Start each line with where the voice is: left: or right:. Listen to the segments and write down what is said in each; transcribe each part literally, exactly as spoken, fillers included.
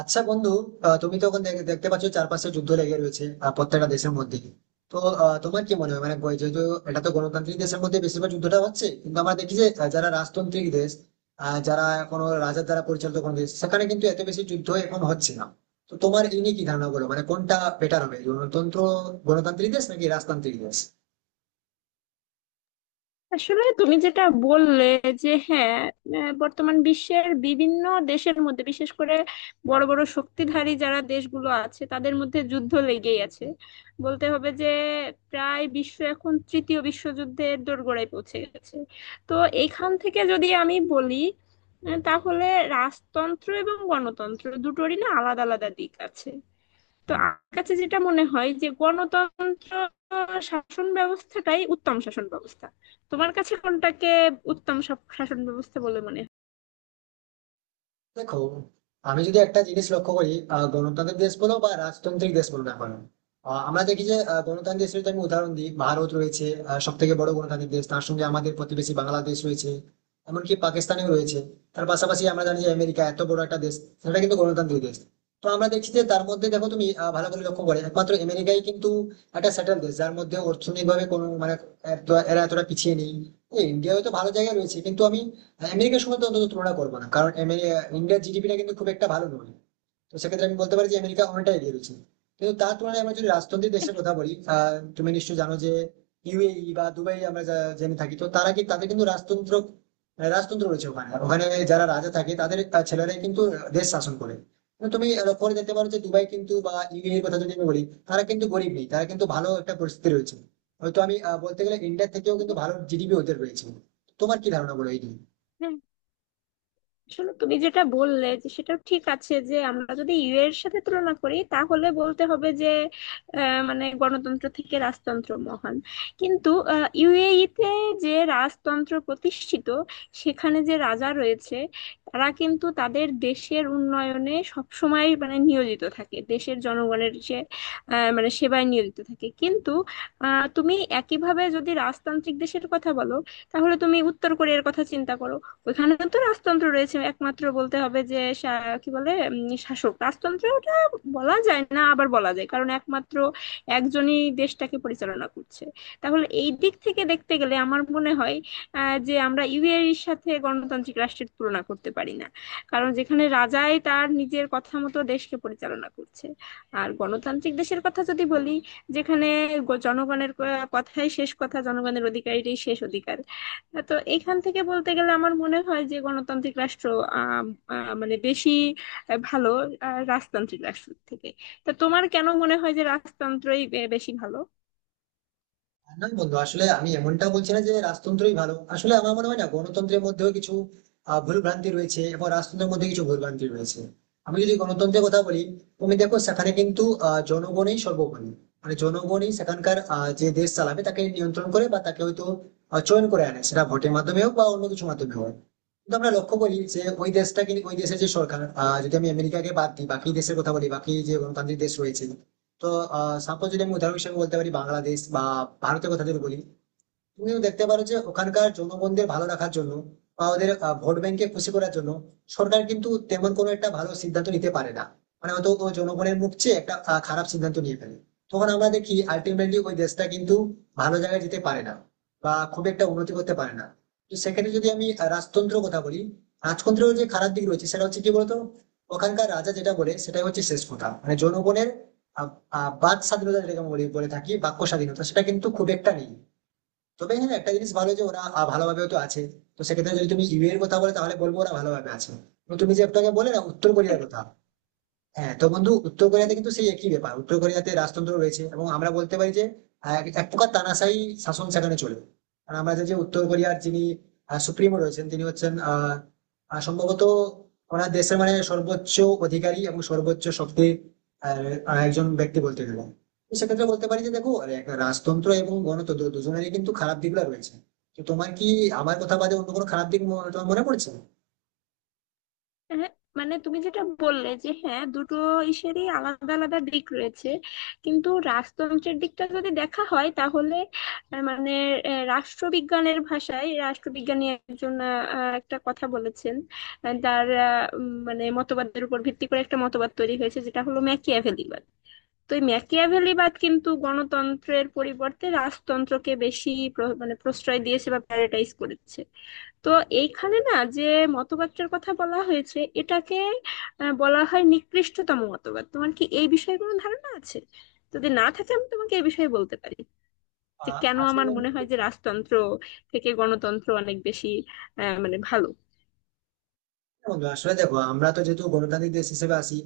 right: আচ্ছা বন্ধু। আহ, তুমি তো এখন দেখ- দেখতে পাচ্ছ চারপাশে যুদ্ধ লেগে রয়েছে আহ, প্রত্যেকটা দেশের মধ্যে। তো আহ, তোমার কি মনে হয়, মানে বই- যেহেতু এটা তো গণতান্ত্রিক দেশের মধ্যে বেশিরভাগ যুদ্ধটা হচ্ছে, কিন্তু আমরা দেখি যে আহ, যারা রাজতান্ত্রিক দেশ, আহ, যারা কোনো রাজার দ্বারা পরিচালিত কোনো দেশ, সেখানে কিন্তু এত বেশি যুদ্ধ এখন হচ্ছে না। তো তোমার এই নিয়ে কি ধারণা বলো, মানে কোনটা বেটার হবে, গণতন্ত্র, গণতান্ত্রিক দেশ নাকি রাজতান্ত্রিক দেশ?
left: আসলে তুমি যেটা বললে যে হ্যাঁ, আহ, বর্তমান বিশ্বের বিভিন্ন দেশের মধ্যে বিশেষ করে বড় বড় শক্তিধারী যারা দেশগুলো আছে তাদের মধ্যে যুদ্ধ লেগেই আছে। বলতে হবে যে প্রায় বিশ্ব এখন তৃতীয় বিশ্বযুদ্ধের দোরগোড়ায় পৌঁছে গেছে। তো এইখান থেকে যদি আমি বলি, আহ, তাহলে রাজতন্ত্র এবং গণতন্ত্র দুটোরই না আলাদা আলাদা দিক আছে। তো আমার কাছে যেটা মনে হয় যে গণতন্ত্র শাসন ব্যবস্থাটাই উত্তম শাসন ব্যবস্থা। তোমার কাছে কোনটাকে উত্তম শাসন ব্যবস্থা বলে মনে
right: দেখো, আমি যদি একটা জিনিস লক্ষ্য করি, আহ, গণতান্ত্রিক দেশ বলো বা রাজতান্ত্রিক দেশ বলো না কেন, আহ, আমরা দেখি যে আহ, গণতান্ত্রিক দেশের যদি আমি উদাহরণ দিই, ভারত রয়েছে, সব থেকে বড় গণতান্ত্রিক দেশ। তার সঙ্গে আমাদের প্রতিবেশী বাংলাদেশ রয়েছে, এমনকি পাকিস্তানেও রয়েছে। তার পাশাপাশি আমরা জানি যে আমেরিকা এত বড় একটা দেশ, সেটা কিন্তু গণতান্ত্রিক দেশ। তো আমরা দেখছি যে তার মধ্যে দেখো তুমি, আহ, ভালো করে লক্ষ্য করে একমাত্র আমেরিকাই কিন্তু একটা সেটেল দেশ, যার মধ্যে অর্থনৈতিকভাবে কোনো মানে এত- এরা এতটা পিছিয়ে নেই। ইন্ডিয়া হয়তো ভালো জায়গায় রয়েছে, কিন্তু আমি মানে আমেরিকার সঙ্গে তো অন্তত তুলনা করবো না, কারণ আমেরি- ইন্ডিয়ার জিডিপিটা কিন্তু খুব একটা ভালো নয়। তো সেক্ষেত্রে আমি বলতে পারি যে আমেরিকা অনেকটা এগিয়ে রয়েছে। কিন্তু তার তুলনায় আমরা যদি রাজতন্ত্রের দেশের কথা বলি, আহ, তুমি নিশ্চয়ই জানো যে ইউএই বা দুবাই আমরা যা- জেনে থাকি, তো তারা কি তাদের কিন্তু রাজতন্ত্র, আহ, রাজতন্ত্র রয়েছে ওখানে। আর ওখানে যারা রাজা থাকে তাদের আহ, ছেলেরাই কিন্তু দেশ শাসন করে। কিন্তু তুমি লক্ষ্য করে দেখতে পারো যে দুবাই কিন্তু বা ইউএই এর কথা যদি আমি বলি, তারা কিন্তু গরিব নেই, তারা কিন্তু ভালো একটা পরিস্থিতি রয়েছে। হয়তো আমি আহ, বলতে গেলে ইন্ডিয়ার থেকেও কিন্তু ভালো জিডিপি ওদের রয়েছে। তোমার কি ধারণা বলো এই নিয়ে?
left: হয়? আসলে তুমি যেটা বললে যে সেটাও ঠিক আছে, যে আমরা যদি ইউ এর সাথে তুলনা করি তাহলে বলতে হবে যে আহ, মানে গণতন্ত্র থেকে রাজতন্ত্র মহান। কিন্তু ইউএই তে যে রাজতন্ত্র প্রতিষ্ঠিত, সেখানে যে রাজা রয়েছে তারা কিন্তু তাদের দেশের উন্নয়নে সবসময় মানে নিয়োজিত থাকে, দেশের জনগণের সে আহ, মানে সেবায় নিয়োজিত থাকে। কিন্তু আহ, তুমি একইভাবে যদি রাজতান্ত্রিক দেশের কথা বলো, তাহলে তুমি উত্তর কোরিয়ার কথা চিন্তা করো। ওইখানে তো রাজতন্ত্র রয়েছে, একমাত্র বলতে হবে যে শা- কি বলে উম, শাসক রাজতন্ত্র ওটা বলা যায় না, আবার বলা যায় কারণ একমাত্র একজনই দেশটাকে পরিচালনা করছে। তাহলে এই দিক থেকে দেখতে গেলে আমার মনে হয় আহ, যে আমরা ইউএর সাথে গণতান্ত্রিক রাষ্ট্রের তুলনা করতে পারি না, কারণ যেখানে রাজাই তার নিজের কথা মতো দেশকে পরিচালনা করছে। আর গণতান্ত্রিক দেশের কথা যদি বলি, যেখানে গ- জনগণের ক- কথাই শেষ কথা, জনগণের অধিকারই শেষ অধিকার। হ্যাঁ, তো এখান থেকে বলতে গেলে আমার মনে হয় যে গণতান্ত্রিক রাষ্ট্র আম, আহ, মানে বেশি আহ, ভালো আহ, রাজতান্ত্রিক রাষ্ট্র থেকে। তা তোমার কেন মনে হয় যে রাজতন্ত্রই বে- বেশি ভালো?
right: না বন্ধু, আসলে আমি এমনটা বলছি না যে রাজতন্ত্রই ভালো, আসলে আমার মনে হয় না, গণতন্ত্রের মধ্যেও কিছু আহ, ভুলভ্রান্তি রয়েছে এবং রাজতন্ত্রের মধ্যে কিছু ভুলভ্রান্তি রয়েছে। আমি যদি গণতন্ত্রের কথা বলি, তুমি দেখো সেখানে কিন্তু আহ, জনগণই সর্বোপরি, মানে জনগণই সেখানকার আহ, যে দেশ চালাবে তাকে নিয়ন্ত্রণ করে বা তাকে হয়তো আহ, চয়ন করে আনে, সেটা ভোটের মাধ্যমে হোক বা অন্য কিছু মাধ্যমে হোক। কিন্তু আমরা লক্ষ্য করি যে ওই দেশটা কিন্তু ওই দেশের যে সরকার, আহ, যদি আমি আমেরিকাকে বাদ দিই বাকি দেশের কথা বলি, বাকি যে গণতান্ত্রিক দেশ রয়েছে, তো সাপোজ যদি আমি উদাহরণ হিসেবে বলতে পারি বাংলাদেশ বা ভারতের কথা যদি বলি, তুমিও দেখতে পারো যে ওখানকার জনগণদের ভালো রাখার জন্য বা ওদের আহ, ভোট ব্যাংকে খুশি করার জন্য, সরকার কিন্তু তেমন কোনো একটা ভালো সিদ্ধান্ত নিতে পারে না। মানে হয়তো ও জনগণের মুখ চেয়ে একটা আহ, খারাপ সিদ্ধান্ত নিয়ে ফেলে, তখন আমরা দেখি আলটিমেটলি ওই দেশটা কিন্তু ভালো জায়গায় যেতে পারে না বা খুব একটা উন্নতি করতে পারে না। তো সেক্ষেত্রে যদি আমি আহ, রাজতন্ত্র কথা বলি, রাজতন্ত্রের যে খারাপ দিক রয়েছে সেটা হচ্ছে কি বলতো, ওখানকার রাজা যেটা বলে সেটাই হচ্ছে শেষ কথা। মানে জনগণের আহ, আহ, বাক স্বাধীনতা, যেটাকে আমরা বলি- বলে থাকি বাক্য স্বাধীনতা, সেটা কিন্তু খুব একটা নেই। তবে হ্যাঁ, একটা জিনিস ভালো যে ওরা আহ, ভালোভাবেও তো আছে। তো সেক্ষেত্রে যদি তুমি ইউ এর কথা বলে তাহলে বলবো ওরা ভালোভাবে আছে। এবং তুমি যে একটু আগে বলে না উত্তর কোরিয়ার কথা, হ্যাঁ, তো বন্ধু উত্তর কোরিয়াতে কিন্তু সেই একই ব্যাপার, উত্তর কোরিয়াতে রাজতন্ত্র রয়েছে এবং আমরা বলতে পারি যে আহ, এক এক প্রকার তানাশাই শাসন সেখানে চলে। কারণ আমরা জানি যে উত্তর কোরিয়ার যিনি সুপ্রিমো রয়েছেন তিনি হচ্ছেন আহ আহ, সম্ভবত ওনার দেশের মানে সর্বোচ্চ অধিকারী এবং সর্বোচ্চ শক্তির আহ, আহ, একজন ব্যক্তি বলতে গেলে। তো সেক্ষেত্রে বলতে পারি যে দেখো, এক রাজতন্ত্র এবং গণতন্ত্র দুজনেরই কিন্তু খারাপ দিকগুলো রয়েছে। তো তোমার কি আমার কথা বাদে অন্য কোনো খারাপ দিক মনে- তোমার মনে পড়ছে?
left: হ্যাঁ, মানে তুমি যেটা বললে যে হ্যাঁ, দুটো ইসেরই আলাদা আলাদা দিক রয়েছে। কিন্তু রাজতন্ত্রের দিকটা যদি দেখা হয় তাহলে আহ, মানে আহ, রাষ্ট্রবিজ্ঞানের ভাষায় রাষ্ট্রবিজ্ঞানী একজন আহ, আহ, একটা কথা বলেছেন। আহ, তার আহ, উম, মানে মতবাদের উপর ভিত্তি করে একটা মতবাদ তৈরি হয়েছে, যেটা হলো ম্যাকিয়াভেলিবাদ। তো এই ম্যাকিয়াভেলিবাদ কিন্তু গণতন্ত্রের পরিবর্তে রাজতন্ত্রকে বেশি প্র- মানে প্রশ্রয় দিয়েছে বা প্যারাটাইজ করেছে। তো এইখানে না যে মতবাদটার কথা বলা হয়েছে, এটাকে আহ, বলা হয় নিকৃষ্টতম মতবাদ। তোমার কি এই বিষয়ে কোনো ধারণা আছে? যদি না থাকে আমি তোমাকে এই বিষয়ে বলতে পারি যে
right: আহ
left: কেন
right: আসলে
left: আমার
right: বন্ধু
left: মনে হয় যে রাজতন্ত্র থেকে গণতন্ত্র অনেক বেশি আহ, মানে ভালো।
right: বন্ধু আসলে দেখো, আমরা তো যেহেতু গণতান্ত্রিক দেশ হিসেবে আছি,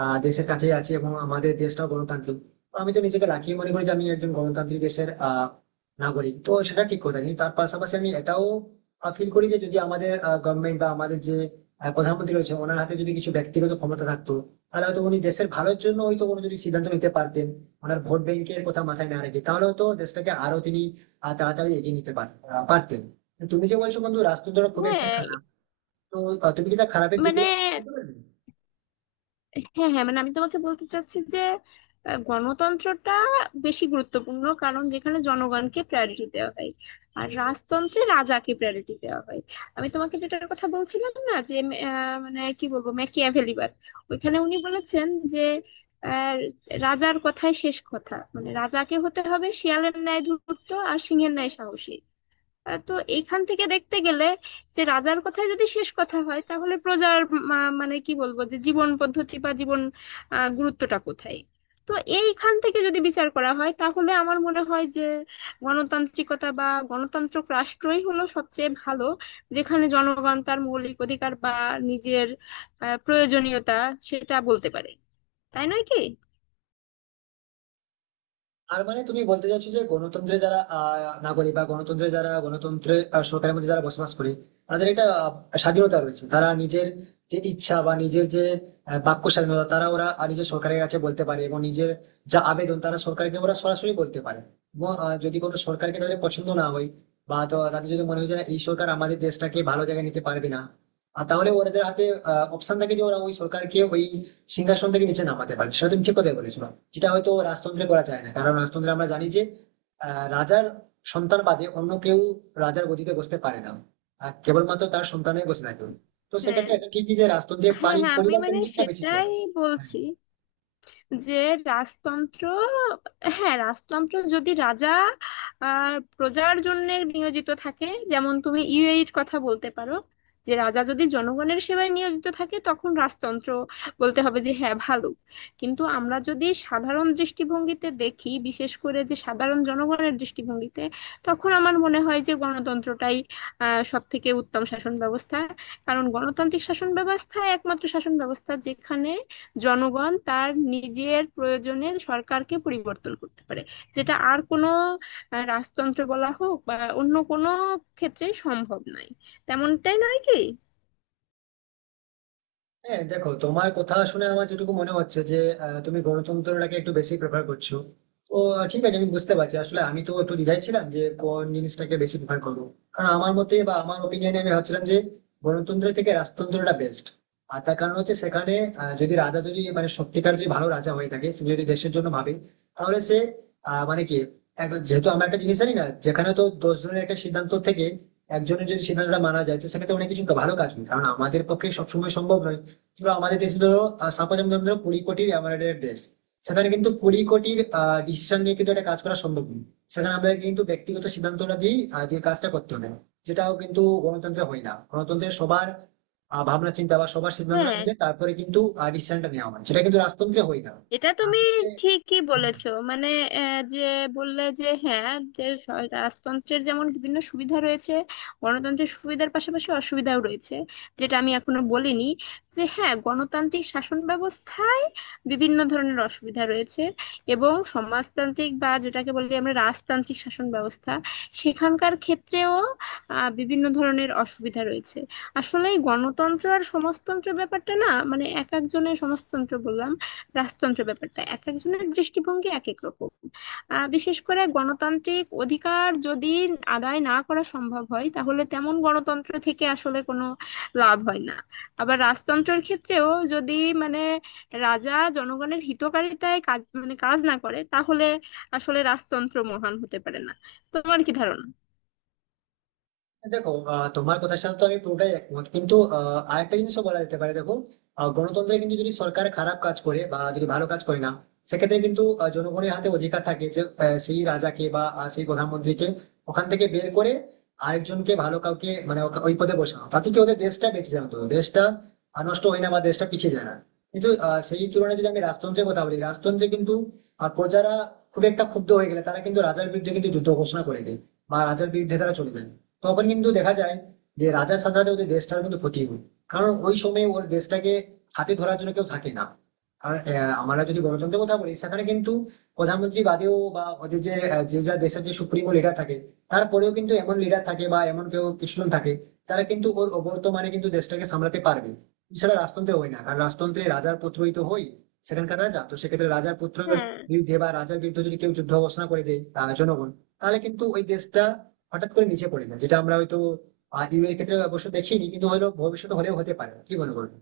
right: আহ দেশের কাছেই আছি এবং আমাদের দেশটাও গণতান্ত্রিক, তো আমি তো নিজেকে লাকি মনে করি যে আমি একজন গণতান্ত্রিক দেশের আহ নাগরিক। তো সেটা ঠিক কথা, কিন্তু তার পাশাপাশি আমি এটাও ফিল করি যে যদি আমাদের গভর্নমেন্ট বা আমাদের যে আহ, প্রধানমন্ত্রী রয়েছে, ওনার হাতে যদি কিছু ব্যক্তিগত ক্ষমতা থাকতো, তাহলে হয়তো উনি দেশের ভালোর জন্য হয়তো কোনো যদি সিদ্ধান্ত নিতে পারতেন, ওনার ভোট ব্যাংকের কথা মাথায় না রেখে, তাহলে হয়তো দেশটাকে আরো তিনি আহ, তাড়াতাড়ি এগিয়ে নিতে পার- আহ, পারতেন। তুমি যে বলছো বন্ধু রাজতন্ত্র খুব একটা
left: হ্যাঁ
right: খারাপ, তো আহ, তুমি কি তার খারাপের
left: মানে
right: দিকগুলো বলতে পারবে?
left: হ্যাঁ হ্যাঁ, মানে আমি তোমাকে বলতে চাচ্ছি যে আহ, গণতন্ত্রটা বেশি গুরুত্বপূর্ণ, কারণ যেখানে জনগণকে প্রায়োরিটি দেওয়া হয়, আর রাজতন্ত্রে রাজাকে প্রায়োরিটি দেওয়া হয়। আমি তোমাকে যেটার কথা বলছিলাম না, যে আহ, মানে কি বলবো, ম্যাকিয়াভেলিবাদ ওইখানে উনি বলেছেন যে আহ, রাজার কথাই শেষ কথা, মানে রাজাকে হতে হবে শিয়ালের ন্যায় ধূর্ত আর সিংহের ন্যায় সাহসী। আহ, তো এইখান থেকে দেখতে গেলে যে রাজার কথাই যদি শেষ কথা হয় তাহলে প্রজার মা- মানে কি বলবো যে জীবন পদ্ধতি বা জীবন আহ, গুরুত্বটা কোথায়? তো এইখান থেকে যদি বিচার করা হয় তাহলে আমার মনে হয় যে গণতান্ত্রিকতা বা গণতান্ত্রিক রাষ্ট্রই হলো সবচেয়ে ভালো, যেখানে জনগণ তার মৌলিক অধিকার বা নিজের আহ, প্রয়োজনীয়তা সেটা বলতে পারে। তাই নয় কি?
right: আর মানে তুমি বলতে চাইছো যে গণতন্ত্রে যারা আহ, নাগরিক বা গণতন্ত্রে যারা গণতন্ত্রে আহ, সরকারের মধ্যে যারা বসবাস করে, তাদের একটা আহ, স্বাধীনতা রয়েছে, তারা নিজের যে ইচ্ছা বা নিজের যে আহ, বাক্য স্বাধীনতা, তারা ওরা আহ, নিজের সরকারের কাছে বলতে পারে এবং নিজের যা আবেদন তারা সরকারকে ওরা সরাসরি বলতে পারে। এবং আহ, যদি কোনো সরকারকে তাদের পছন্দ না হয় বা তো তাদের যদি মনে হয় যে না, এই সরকার আমাদের দেশটাকে ভালো জায়গায় নিতে পারবে না, আর তাহলে ওদের হাতে অপশন থাকে যে ওরা ওই সরকারকে ওই সিংহাসন থেকে নিচে নামাতে পারে। সেটা তুমি ঠিক কথাই বলেছো, যেটা হয়তো রাজতন্ত্রে করা যায় না, কারণ রাজতন্ত্রে আমরা জানি যে আহ, রাজার সন্তান বাদে অন্য কেউ রাজার গদিতে বসতে পারে না, আর কেবলমাত্র তার সন্তানই বসে থাকে। তো
left: হ্যাঁ
right: সেক্ষেত্রে এটা ঠিকই যে রাজতন্ত্রে
left: হ্যাঁ,
right: পারি-
left: হ্যাঁ আমি
right: পরিবার
left: মানে
right: কেন্দ্রিকটা বেশি
left: সেটাই
right: চলে। হ্যাঁ,
left: বলছি যে রাজতন্ত্র, হ্যাঁ রাজতন্ত্র যদি রাজা আর প্রজার জন্য নিয়োজিত থাকে, যেমন তুমি ইউএইর কথা বলতে পারো, যে রাজা যদি জনগণের সেবায় নিয়োজিত থাকে তখন রাজতন্ত্র বলতে হবে যে হ্যাঁ ভালো। কিন্তু আমরা যদি সাধারণ দৃষ্টিভঙ্গিতে দেখি, বিশেষ করে যে সাধারণ জনগণের দৃষ্টিভঙ্গিতে, তখন আমার মনে হয় যে গণতন্ত্রটাই আহ সব থেকে উত্তম শাসন ব্যবস্থা, কারণ গণতান্ত্রিক শাসন ব্যবস্থা একমাত্র শাসন ব্যবস্থা যেখানে জনগণ তার নিজের প্রয়োজনে সরকারকে পরিবর্তন করতে পারে, যেটা আর কোনো আহ, রাজতন্ত্র বলা হোক বা অন্য কোনো ক্ষেত্রে সম্ভব নয়। তেমনটাই নয় কি?
right: হ্যাঁ, দেখো, তোমার কথা শুনে আমার যেটুকু মনে হচ্ছে যে আহ, তুমি গণতন্ত্রটাকে একটু বেশি প্রেফার করছো। তো আহ, ঠিক আছে, আমি বুঝতে পারছি। আসলে আমি তো একটু দ্বিধায় ছিলাম যে কোন জিনিসটাকে বেশি প্রেফার করবো, কারণ আমার মতে বা আমার ওপিনিয়নে আমি ভাবছিলাম যে গণতন্ত্র থেকে রাজতন্ত্রটা বেস্ট। আর তার কারণ হচ্ছে সেখানে আহ, যদি রাজা যদি মানে সত্যিকার যদি ভালো রাজা হয়ে থাকে, সে যদি দেশের জন্য ভাবে, তাহলে সে আহ মানে কি এক- যেহেতু আমরা একটা জিনিস জানি না, যেখানে তো দশ জনের একটা সিদ্ধান্ত থেকে একজনের যদি সিদ্ধান্তটা মানা যায়, তো সেক্ষেত্রে অনেক কিছু ভালো কাজ হয়, কারণ আমাদের পক্ষে সবসময় সম্ভব নয়। কিংবা আমাদের দেশে ধরো, সাপোজ আমি ধরো কুড়ি কোটির এমআরআইয়ের দেশ, সেখানে কিন্তু কুড়ি কোটির ডিসিশন নিয়ে কিন্তু একটা কাজ করা সম্ভব নয়, সেখানে আমাদের কিন্তু ব্যক্তিগত সিদ্ধান্তটা দিয়ে আহ, যে কাজটা করতে হবে, যেটাও কিন্তু গণতন্ত্রে হয় না। গণতন্ত্রে সবার আহ, ভাবনা চিন্তা বা সবার সিদ্ধান্তটা
left: হ্যাঁ,
right: মিলে তারপরে কিন্তু ডিসিশনটা নেওয়া হয়, সেটা কিন্তু রাজতন্ত্রে হয় না।
left: এটা তুমি
right: রাজতন্ত্রে
left: ঠিকই
right: হ্যাঁ,
left: বলেছো মানে আহ, যে বললে যে হ্যাঁ, যে স- রাজতন্ত্রের যেমন বিভিন্ন সুবিধা রয়েছে, গণতন্ত্রের সুবিধার পাশাপাশি অসুবিধাও রয়েছে, যেটা আমি এখনো বলিনি। যে হ্যাঁ, গণতান্ত্রিক শাসন ব্যবস্থায় বিভিন্ন ধরনের অসুবিধা রয়েছে এবং সমাজতান্ত্রিক বা যেটাকে বলি আমরা রাজতান্ত্রিক শাসন ব্যবস্থা, সেখানকার ক্ষেত্রেও আহ, বিভিন্ন ধরনের অসুবিধা রয়েছে। আসলে এই গণতন্ত্র আর সমাজতন্ত্র ব্যাপারটা না, মানে এক একজনের সমাজতন্ত্র বললাম, রাজতন্ত্র ব্যাপারটা এক একজনের দৃষ্টিভঙ্গি এক এক রকম। আহ, বিশেষ করে গণতান্ত্রিক অধিকার যদি আদায় না করা সম্ভব হয় তাহলে তেমন গণতন্ত্র থেকে আসলে কোনো লাভ হয় না। আবার রাজতন্ত্রের ক্ষেত্রেও যদি মানে রাজা জনগণের হিতকারিতায় কাজ মানে কাজ না করে তাহলে আসলে রাজতন্ত্র মহান হতে পারে না। তোমার কি ধারণা?
right: দেখো আহ, তোমার কথার সাথে তো আমি পুরোটাই একমত, কিন্তু আহ, আরেকটা জিনিসও বলা যেতে পারে। দেখো আহ, গণতন্ত্রে কিন্তু যদি সরকার খারাপ কাজ করে বা যদি ভালো কাজ করে না, সেক্ষেত্রে কিন্তু আহ, জনগণের হাতে অধিকার থাকে যে আহ, সেই রাজাকে বা আহ, সেই প্রধানমন্ত্রীকে ওখান থেকে বের করে আরেকজনকে, ভালো কাউকে, মানে ওকে- ওই পদে বসানো। তাতে কি ওদের দেশটা বেঁচে যায়, অন্তত দেশটা আহ, নষ্ট হয় না বা দেশটা পিছিয়ে যায় না। কিন্তু আহ, সেই তুলনায় যদি আমি রাজতন্ত্রের কথা বলি, রাজতন্ত্রে কিন্তু আহ, প্রজারা খুব একটা ক্ষুব্ধ হয়ে গেলে তারা কিন্তু রাজার বিরুদ্ধে কিন্তু যুদ্ধ ঘোষণা করে দেয় বা রাজার বিরুদ্ধে তারা চলে যায়। তখন কিন্তু দেখা যায় যে রাজার সাথে সাথে ওদের দেশটার কিন্তু ক্ষতি হয়, কারণ ওই সময়ে ওর দেশটাকে হাতে ধরার জন্য কেউ থাকে না। কারণ আহ, আমরা যদি গণতন্ত্রের কথা বলি সেখানে কিন্তু প্রধানমন্ত্রী বাদেও বা ওদের যে আহ, যে যা দেশের যে সুপ্রিমো লিডার থাকে, তারপরেও কিন্তু এমন লিডার থাকে বা এমন কেউ কিছুজন থাকে, তারা কিন্তু ওর বর্তমানে কিন্তু দেশটাকে সামলাতে পারবে। সেটা রাজতন্ত্রে হয় না, কারণ রাজতন্ত্রে রাজার পুত্রই তো হয় সেখানকার রাজা। তো সেক্ষেত্রে রাজার পুত্রের
left: হ্যাঁ
right: বিরুদ্ধে বা রাজার বিরুদ্ধে যদি কেউ যুদ্ধ ঘোষণা করে দেয়, আহ, জনগণ, তাহলে কিন্তু ওই দেশটা হঠাৎ করে নিচে পড়ে যায়। যেটা আমরা হয়তো ইউ এর ক্ষেত্রে অবশ্য দেখিনি, কিন্তু হলো ভবিষ্যতে হলেও হতে পারে, কি মনে করবে?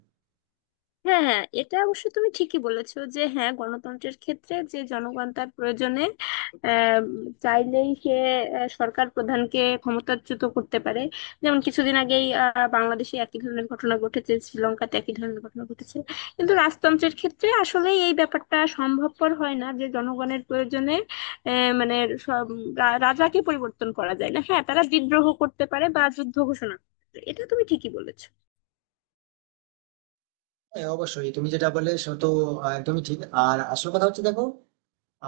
left: হ্যাঁ হ্যাঁ, এটা অবশ্য তুমি ঠিকই বলেছো যে হ্যাঁ গণতন্ত্রের ক্ষেত্রে যে জনগণ তার প্রয়োজনে আহ, চাইলেই সে আহ, সরকার প্রধানকে ক্ষমতাচ্যুত করতে পারে। যেমন কিছুদিন আগেই আহ, বাংলাদেশে একই ধরনের ঘটনা ঘটেছে, শ্রীলঙ্কাতে একই ধরনের ঘটনা ঘটেছে। কিন্তু রাজতন্ত্রের ক্ষেত্রে আসলে এই ব্যাপারটা সম্ভবপর হয় না যে জনগণের প্রয়োজনে আহ, মানে সব রা- রাজাকে পরিবর্তন করা যায় না। হ্যাঁ, তারা বিদ্রোহ করতে পারে বা যুদ্ধ ঘোষণা করতে পারে। এটা তুমি ঠিকই বলেছো।
right: হ্যাঁ অবশ্যই তুমি যেটা বললে সে তো আহ, একদমই ঠিক। আর আসল কথা হচ্ছে দেখো,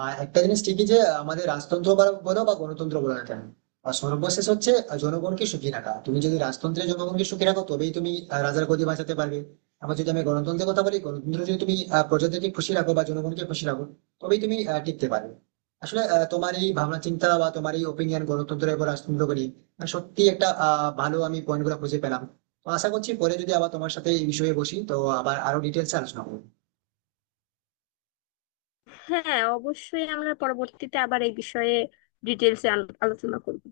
right: আহ একটা জিনিস ঠিকই যে আমাদের রাজতন্ত্র বা- বলো বা গণতন্ত্র বলো না কেন, আর সর্বশেষ হচ্ছে জনগণকে সুখী রাখা। তুমি যদি রাজতন্ত্রে জনগণকে সুখী রাখো তবেই তুমি আহ, রাজার গদি বাঁচাতে পারবে। আবার যদি আমি গণতন্ত্রের কথা বলি, গণতন্ত্র যদি তুমি আহ, প্রজাদেরকে খুশি রাখো বা জনগণকে খুশি রাখো, তবেই তুমি আহ, টিকতে পারবে। আসলে আহ, তোমার এই ভাবনা চিন্তা বা তোমার এই ওপিনিয়ন গণতন্ত্র এবং রাজতন্ত্রকে নিয়ে আহ, সত্যি একটা আহ ভালো আমি পয়েন্ট গুলো খুঁজে পেলাম। তো আশা করছি পরে যদি আবার তোমার সাথে এই বিষয়ে বসি তো আবার আরো ডিটেলস আলোচনা করবো।
left: হ্যাঁ অবশ্যই আমরা পরবর্তীতে আবার এই বিষয়ে ডিটেলসে আলোচনা করব।